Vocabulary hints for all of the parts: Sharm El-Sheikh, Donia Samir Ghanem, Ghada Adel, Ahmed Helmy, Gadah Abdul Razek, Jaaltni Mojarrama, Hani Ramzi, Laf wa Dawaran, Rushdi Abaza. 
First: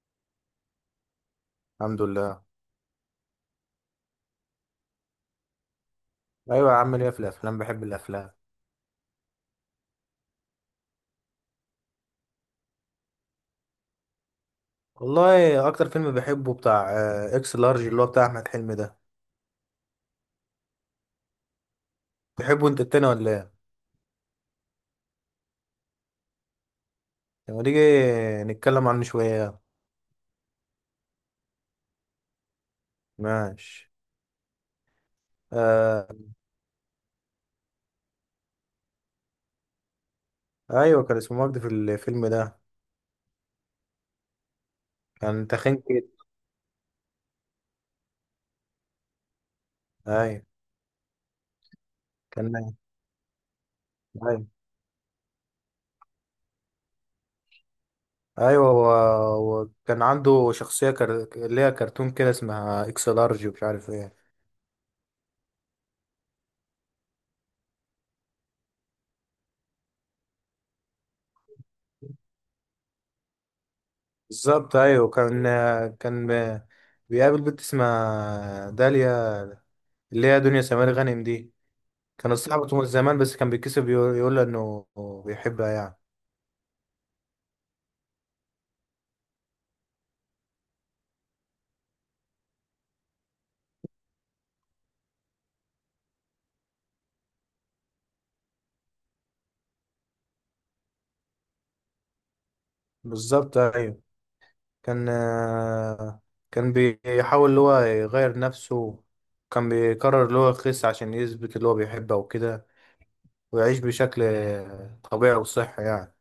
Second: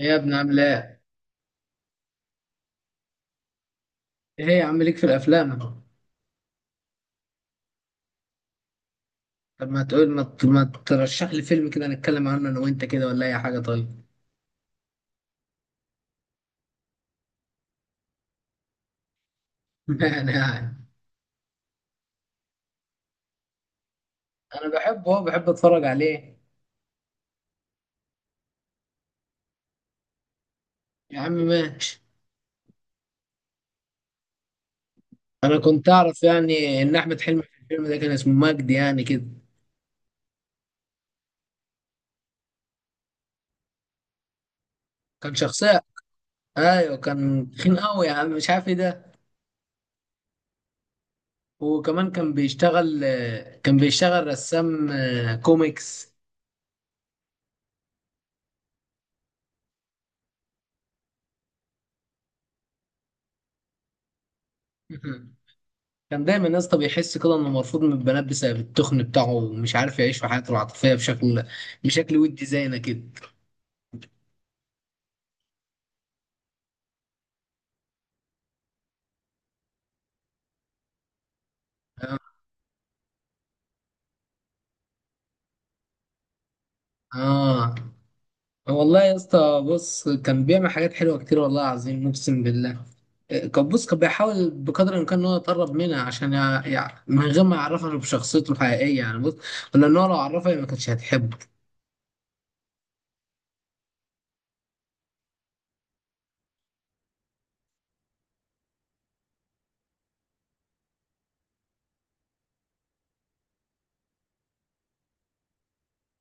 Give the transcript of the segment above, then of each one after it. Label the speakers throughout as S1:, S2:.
S1: ايه يا ابني عامل ايه؟
S2: الحمد لله.
S1: ايه يا عم ليك في الافلام؟
S2: ايوه يا عم ليا في الافلام، بحب الافلام.
S1: طب ما تقول ما ترشح لي فيلم كده نتكلم عنه انا وانت كده ولا اي حاجه طيب.
S2: والله اكتر فيلم بحبه بتاع اكس لارج، اللي هو بتاع احمد حلمي ده.
S1: يعني،
S2: تحبه انت التاني ولا ايه؟
S1: انا بحبه، هو بحب اتفرج عليه.
S2: لما نيجي نتكلم عنه شويه.
S1: يا عم ماشي.
S2: ماشي.
S1: انا كنت
S2: آه.
S1: اعرف يعني ان احمد حلمي في الفيلم ده كان اسمه مجدي يعني كده.
S2: ايوه كان اسمه مجدي في الفيلم ده،
S1: كان
S2: كان تخين
S1: شخصيه،
S2: كده.
S1: ايوه كان تخين قوي يا عم، مش عارف ايه ده.
S2: ايوه
S1: وكمان كان
S2: كان.
S1: بيشتغل، كان بيشتغل
S2: ايوه
S1: رسام كوميكس.
S2: ايوه، وكان عنده اللي هي كرتون كده اسمها اكس لارج ومش عارف ايه.
S1: كان دايما يا اسطى بيحس كده انه مرفوض من البنات بسبب التخن بتاعه ومش عارف يعيش في حياته العاطفيه بشكل ودي زينا كده.
S2: بالظبط ايوه كان. كان بيقابل بنت اسمها داليا، اللي هي دنيا سمير غانم دي، كانت صاحبته من زمان، بس كان بيتكسف يقول له انه بيحبها يعني.
S1: اه والله يا اسطى بص، كان بيعمل حاجات حلوه كتير والله العظيم اقسم بالله. كان، بص كان بيحاول بقدر الامكان ان هو يتقرب منها عشان من غير ما يعرفها بشخصيته الحقيقيه، يعني بص، لان هو لو عرفها هي ما كانتش هتحبه.
S2: بالظبط ايوه كان، كان بيحاول اللي هو يغير نفسه، كان بيقرر اللي هو يخس عشان يثبت اللي هو بيحبها وكده، ويعيش بشكل طبيعي وصحي يعني.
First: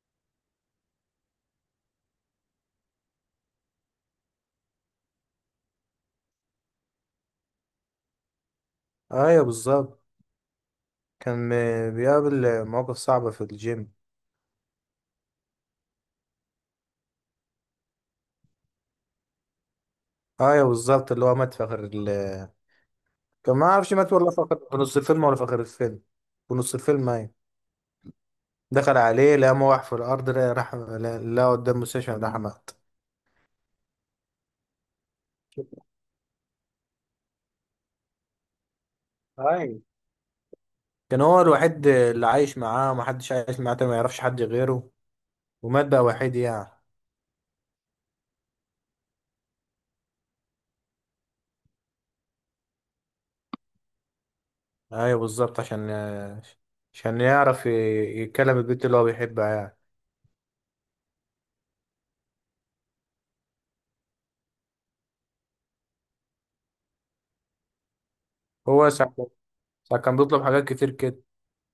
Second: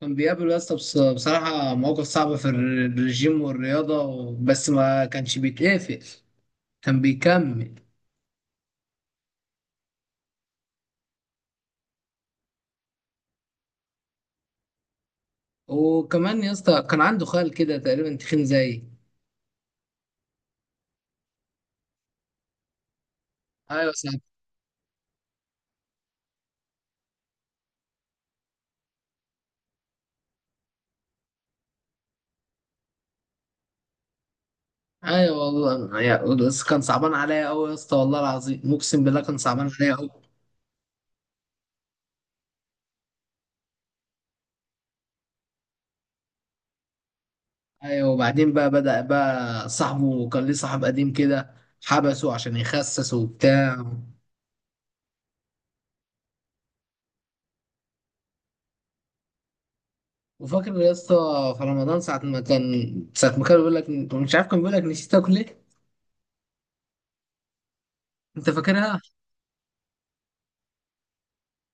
S1: كان بيقابل يا اسطى بصراحه مواقف صعبه في الرجيم والرياضه، بس ما كانش بيتقفل، كان بيكمل.
S2: ايوه بالظبط كان، بيقابل مواقف صعبة في الجيم.
S1: وكمان يا اسطى كان عنده خال كده تقريبا تخين زيي.
S2: ايوه بالظبط اللي هو مات في كان ما
S1: ايوه
S2: اعرفش مات
S1: صعب.
S2: في نص الفيلم ولا في اخر الفيلم. في نص الفيلم ايوه، دخل عليه لقى موح في الارض، لقى راح لقى قدام مستشفى راح مات.
S1: ايوه والله بس كان صعبان عليا قوي يا اسطى، والله العظيم اقسم بالله كان
S2: هاي.
S1: صعبان عليا قوي.
S2: كان هو الوحيد اللي عايش معاه، ومحدش عايش معاه تاني، ما يعرفش حد غيره، ومات بقى وحيد يعني.
S1: ايوه وبعدين بقى، بدأ بقى صاحبه، كان ليه صاحب قديم كده، حبسه عشان يخسس وبتاع.
S2: ايوه بالظبط، عشان يتكلم البنت اللي هو بيحبها يعني.
S1: وفاكر يا اسطى في رمضان ساعة ما كان بيقول لك مش عارف، كان بيقول لك نسيت تاكل ايه؟ انت
S2: هو
S1: فاكرها؟
S2: ساعة ساعة كان بيطلب حاجات كتير كده.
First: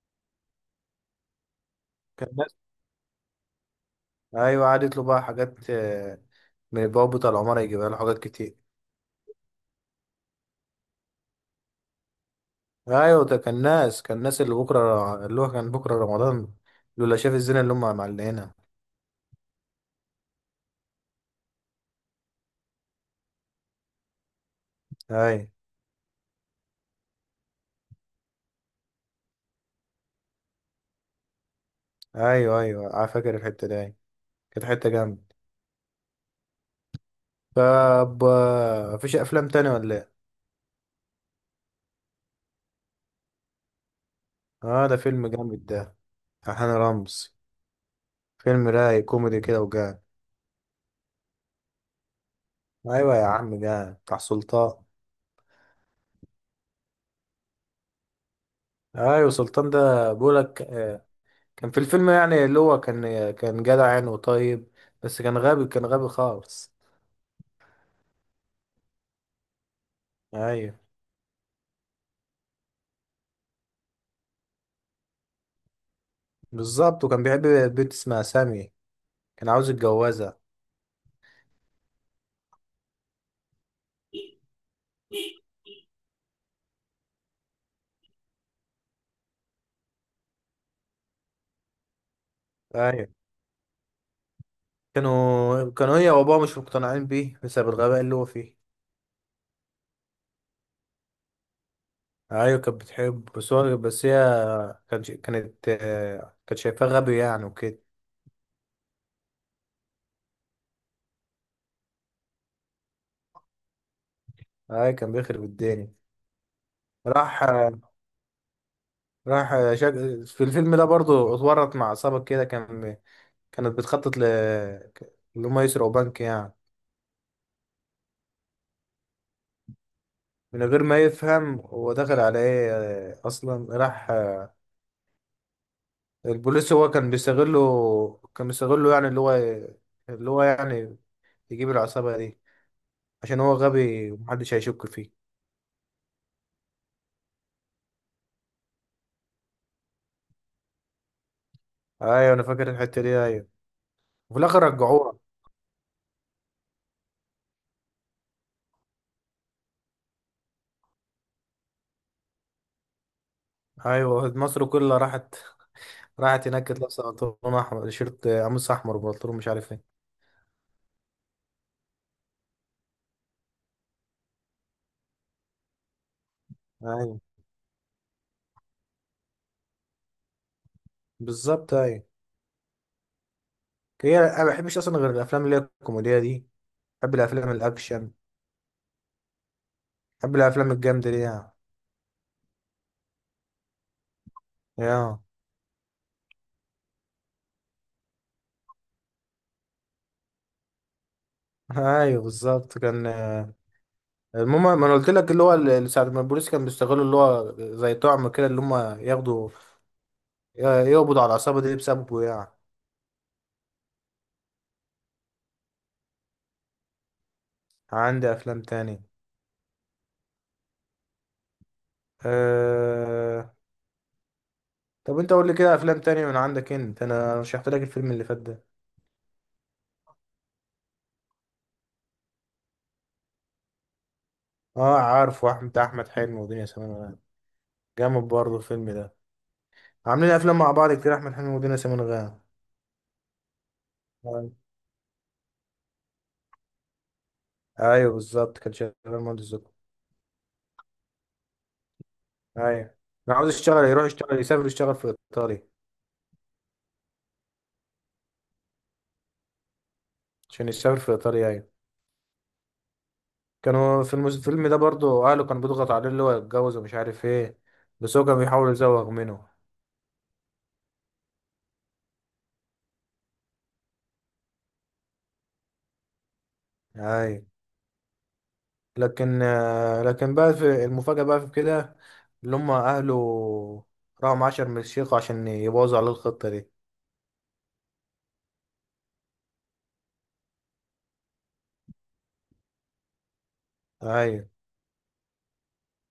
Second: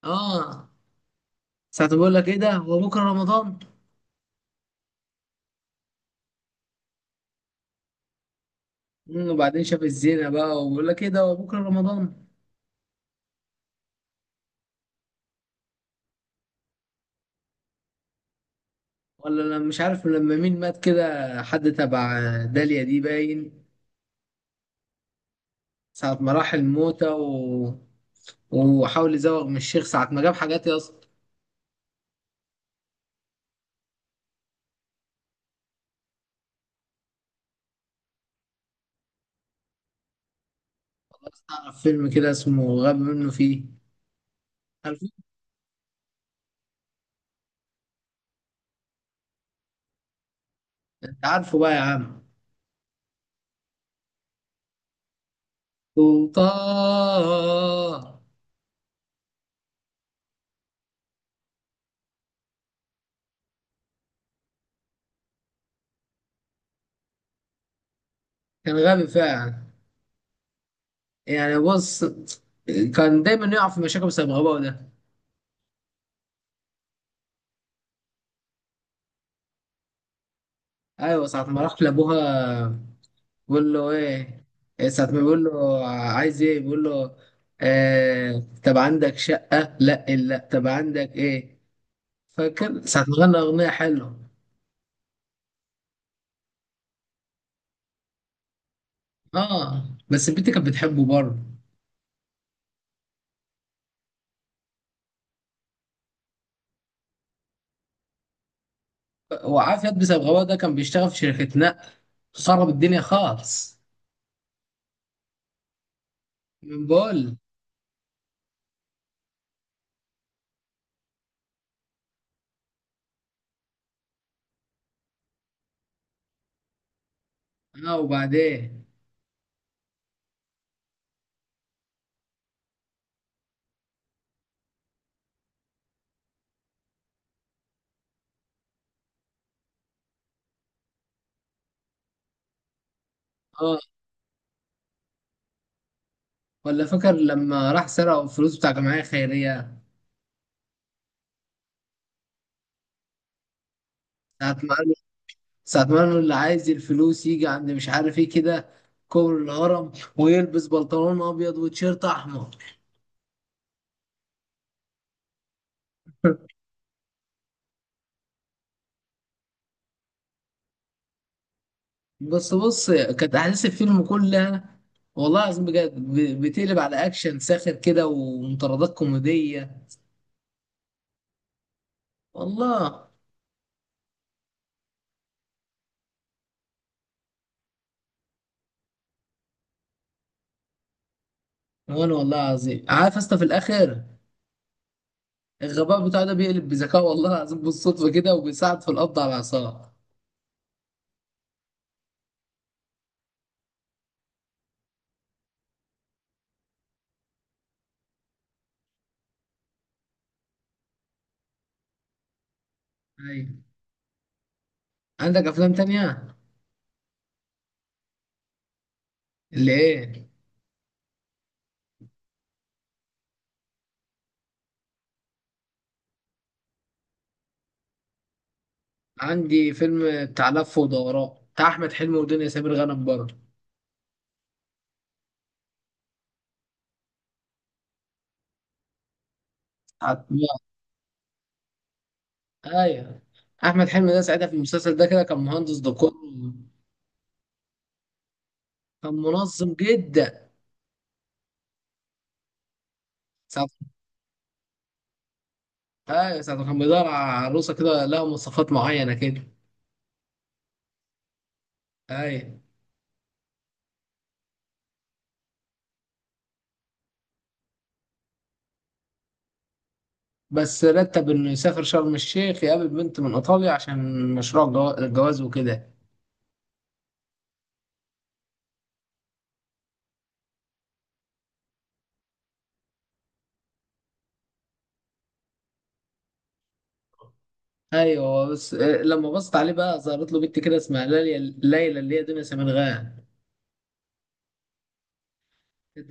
S1: اه، ساعة ما بيقول لك
S2: كان
S1: ايه ده،
S2: الناس،
S1: هو بكره رمضان.
S2: ايوه قعد يطلب بقى حاجات، من البواب بتاع العمارة يجيبها له حاجات كتير.
S1: وبعدين شاف الزينة بقى وبيقول لك ايه ده، هو بكره رمضان.
S2: ايوه ده، كان ناس اللي بكرة، اللي هو كان بكرة رمضان، لولا شاف الزنا اللي هم معلقينها.
S1: ولا انا مش عارف لما مين مات كده، حد تبع داليا دي، باين.
S2: ايوه
S1: ساعة ما راح الموتة و... وحاول يزوغ من الشيخ ساعة ما جاب حاجات يا اسطى.
S2: ايوه، ايوه انا فاكر الحته دي، أيوة. كانت حته جامده. طب مفيش افلام تانية ولا ايه؟
S1: تعرف فيلم كده اسمه غاب منه فيه؟
S2: اه ده
S1: عارفه.
S2: فيلم جامد ده، بتاع هاني رمزي، فيلم رايق كوميدي كده وجامد.
S1: انت عارفه بقى يا عم؟
S2: ايوه يا عم جامد، بتاع سلطان.
S1: سلطان.
S2: ايوه سلطان ده، بقولك كان في الفيلم يعني، اللي هو كان جدع يعني وطيب، بس كان غبي، كان غبي خالص.
S1: كان غبي فعلا.
S2: ايوه
S1: يعني بص، كان دايما يقع في مشاكل بسبب غباءه ده.
S2: بالظبط، وكان بيحب بنت اسمها سامي، كان عاوز يتجوزها.
S1: ايوه ساعة ما راح لابوها بيقول له ايه، إيه ساعة ما بيقول له عايز ايه بيقول له آه، طب عندك شقة، لا لا طب عندك ايه. فاكر ساعة
S2: ايوه
S1: ما غنى أغنية حلوة؟
S2: كانوا هي وابوها مش مقتنعين بيه بسبب الغباء اللي هو فيه.
S1: اه بس البنت كانت بتحبه برضه.
S2: ايوه كانت بتحب، بس هي كانت، كانت شايفاه غبي يعني وكده.
S1: وعافية بسبب غباء ده، كان بيشتغل في شركة نقل، خرب الدنيا خالص
S2: اي كان بيخرب الدنيا.
S1: من بول.
S2: راح راح آه، شك... في الفيلم ده برضو اتورط مع عصابة كده، كان، كانت بتخطط ل اللي هم يسرقوا بنك يعني.
S1: اه وبعدين.
S2: من غير ما يفهم هو دخل على ايه، اصلا راح آه، البوليس هو كان بيستغله، كان بيستغله يعني، اللي هو يعني يجيب العصابة دي عشان هو
S1: اه
S2: غبي ومحدش هيشك فيه.
S1: ولا فاكر لما راح سرق الفلوس بتاع جمعية خيرية؟
S2: ايوه انا فاكر الحتة دي ايوه، وفي
S1: ساعة
S2: الاخر
S1: ما
S2: رجعوها.
S1: ساعة ما قالوا اللي عايز الفلوس يجي عند مش عارف ايه كده، كوبري الهرم، ويلبس بنطلون ابيض وتيشيرت احمر.
S2: ايوه مصر كلها راحت هناك، كانت لابسه بنطلون احمر، شيرت قميص احمر وبنطلون مش عارف ايه.
S1: بس بص، كانت احداث الفيلم كلها والله العظيم بجد بتقلب على
S2: ايوه
S1: اكشن ساخر كده ومطاردات كوميديه.
S2: بالظبط ايوه.
S1: والله.
S2: هي انا ما بحبش اصلا غير الافلام اللي هي الكوميديه دي، بحب الافلام الاكشن، بحب الافلام الجامده دي يعني.
S1: وانا والله العظيم عارف اصلا في الاخر
S2: يا
S1: الغباء بتاعه ده بيقلب بذكاء، والله العظيم بالصدفه كده، وبيساعد في القبض على العصابه.
S2: ايوه بالظبط كان، المهم، ما انا قلت لك اللي هو ساعه ما البوليس كان بيستغلوا اللي هو زي طعم كده، اللي هم ياخدوا يقبضوا على العصابه دي بسببه يعني.
S1: ايوه. عندك افلام تانية؟
S2: عندي افلام تاني.
S1: اللي ايه؟
S2: أه... طب انت قول لي كده افلام تانية من عندك انت، انا رشحت لك الفيلم اللي فات ده.
S1: عندي فيلم بتاع لف ودوران بتاع احمد حلمي ودنيا سمير غانم برضه.
S2: اه عارف، واحمد بتاع احمد حلمي ودنيا سمير غانم، جامد برضه الفيلم ده. عاملين افلام
S1: هتموت.
S2: مع بعض كتير احمد حلمي ودنيا سمير غانم.
S1: ايوه. احمد حلمي ده ساعتها
S2: ايوه.
S1: في المسلسل ده كده كان مهندس ديكور،
S2: ايوه بالظبط كان شغال
S1: كان
S2: مهندس زكي.
S1: منظم جدا.
S2: ايوه انا عاوز
S1: ساعة،
S2: يشتغل، يروح يشتغل، يسافر يشتغل في ايطاليا.
S1: ايوه ساعة ما كان بيدور على عروسة كده لها مواصفات معينة كده.
S2: عشان يسافر في ايطاليا ايوه.
S1: ايوه.
S2: كانوا في الفيلم ده برضه اهله كانوا بيضغط عليه اللي هو يتجوز ومش عارف ايه، بس هو كان بيحاول يزوغ منه.
S1: بس رتب انه يسافر شرم الشيخ يقابل بنت من ايطاليا عشان مشروع الجواز وكده.
S2: ايوه لكن لكن بقى في المفاجأة بقى في كده، اللي هم أهله راحوا مع عشر من الشيخ عشان يبوظوا عليه الخطة دي.
S1: ايوه بس لما بصت عليه بقى ظهرت له بنت كده اسمها ليلى، اللي هي دنيا سمير غانم.
S2: أيوة.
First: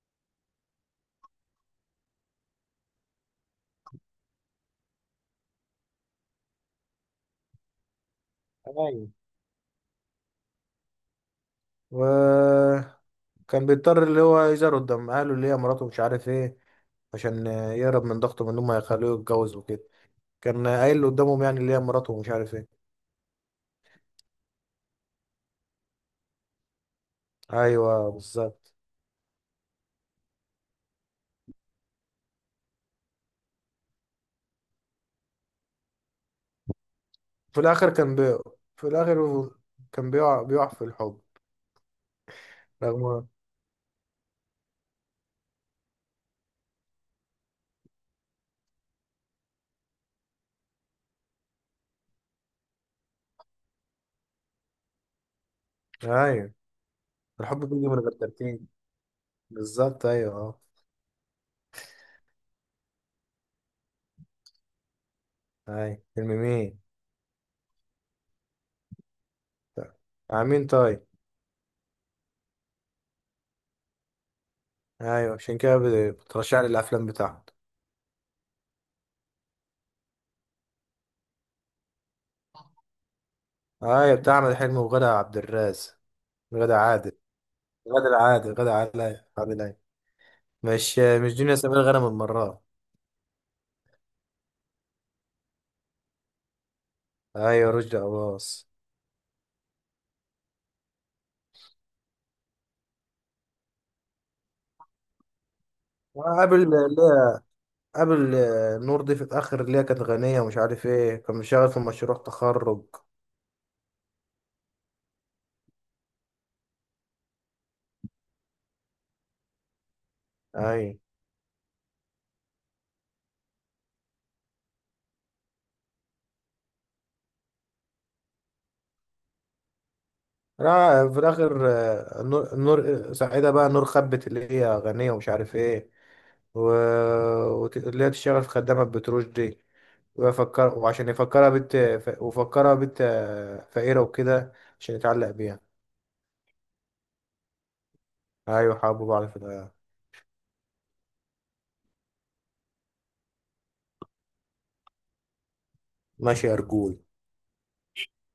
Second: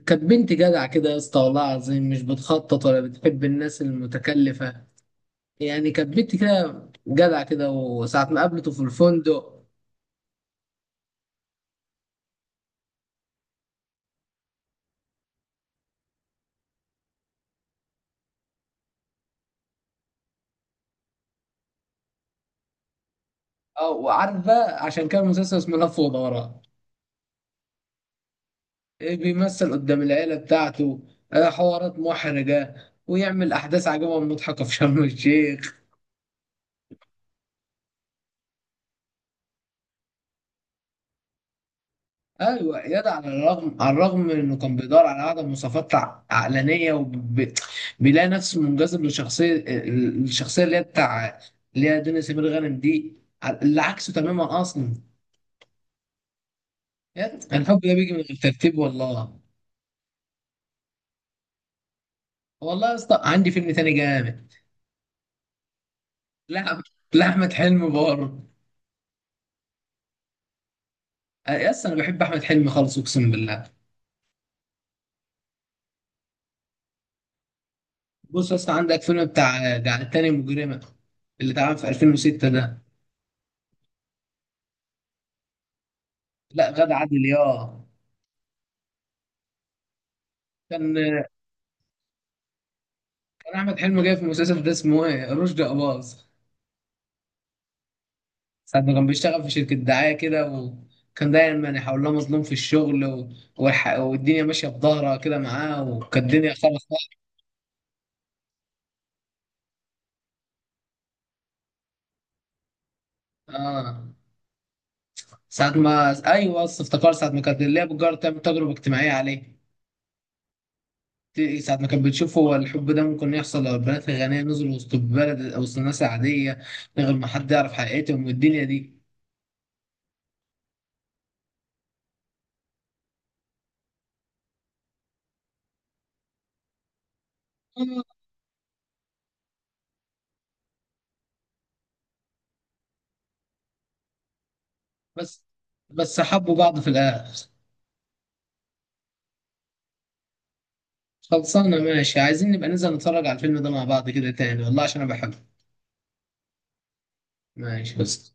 S1: كانت بنت جدع كده يا اسطى، والله العظيم مش بتخطط ولا بتحب الناس المتكلفة، يعني كانت بنت كده جدع كده. وساعة ما قابلته في
S2: ايوه،
S1: الفندق.
S2: وكان بيضطر اللي هو يزار قدام أهله اللي هي مراته مش عارف إيه، عشان يهرب من ضغطه من إن هم يخلوه يتجوز وكده، كان قايل قدامهم يعني اللي هي مراته ومش عارف إيه.
S1: اه، وعارف بقى عشان كان المسلسل اسمه لف ودوران،
S2: أيوة بالظبط.
S1: إيه، بيمثل قدام العيلة بتاعته حوارات محرجة، ويعمل أحداث عجيبة ومضحكة في شرم الشيخ.
S2: في الآخر في الآخر هو كان بيقع في الحب.
S1: ايوه اياد، على
S2: رغم
S1: الرغم من انه كان بيدور على اعلى مواصفات عقلانيه، وبيلاقي نفسه منجذب لشخصيه الشخصيه اللي هي بتاع، اللي هي دنيا سمير غانم دي، اللي عكسه تماما اصلا.
S2: أيوة. الحب
S1: الحب
S2: بيجي
S1: ده
S2: من
S1: بيجي
S2: غير
S1: من
S2: ترتيب،
S1: الترتيب والله.
S2: بالظبط أيوة أه.
S1: والله يا اسطى عندي فيلم تاني جامد.
S2: اي فيلم مين؟
S1: لا، لاحمد حلمي برضه.
S2: طيب. مين طيب؟
S1: يا اسطى انا بحب احمد حلمي خالص اقسم بالله.
S2: ايوه عشان كده بترشح لي الافلام بتاعته.
S1: بص يا اسطى عندك فيلم بتاع جعلتني مجرمه اللي اتعمل في 2006 ده.
S2: ايوه بتاع احمد حلمي وغادة عبد الرازق.
S1: لا
S2: غادة
S1: غادة
S2: عادل،
S1: عادل ياه.
S2: غادة العادل غادة عادل أيوة، عادل ايوه،
S1: كان
S2: مش مش دنيا سمير غانم المرة.
S1: كان احمد حلمي جاي في المسلسل ده اسمه ايه، رشدي اباظ.
S2: ايوه رشدي اباظ.
S1: ساعة ما كان بيشتغل في شركة دعاية كده، وكان دايما يحاول له مظلوم في الشغل و... والدنيا ماشية في ظهرها كده معاه، وكانت الدنيا
S2: قابل
S1: خالص.
S2: اللي قابل نور دي في الاخر، اللي هي كانت غنية ومش عارف ايه، كان مشغل في مشروع تخرج.
S1: اه ساعة ما، ايوه بس افتكر ساعة ما كانت اللي هي بتجرب تعمل تجربة اجتماعية عليه.
S2: ايوه.
S1: ساعة ما كانت بتشوف هو الحب ده ممكن يحصل لو البنات الغنية نزلوا وسط البلد وسط الناس العادية من غير ما حد يعرف حقيقتهم والدنيا دي.
S2: لا في الاخر نور، نور سعيدة بقى نور خبت، اللي هي غنية ومش عارف ايه، و... اللي هي
S1: آه،
S2: تشتغل في خدامة بتروج دي، وعشان يفكرها بنت ف... وفكرها بنت فقيرة وكده عشان يتعلق
S1: بس
S2: بيها.
S1: بس حبوا بعض في الآخر.
S2: أيوة حبوا بعض في الحياة.
S1: خلصانة ماشي، عايزين نبقى ننزل نتفرج على الفيلم ده مع بعض كده تاني والله عشان أنا بحبه.
S2: ماشي يا رجول.
S1: ماشي بس.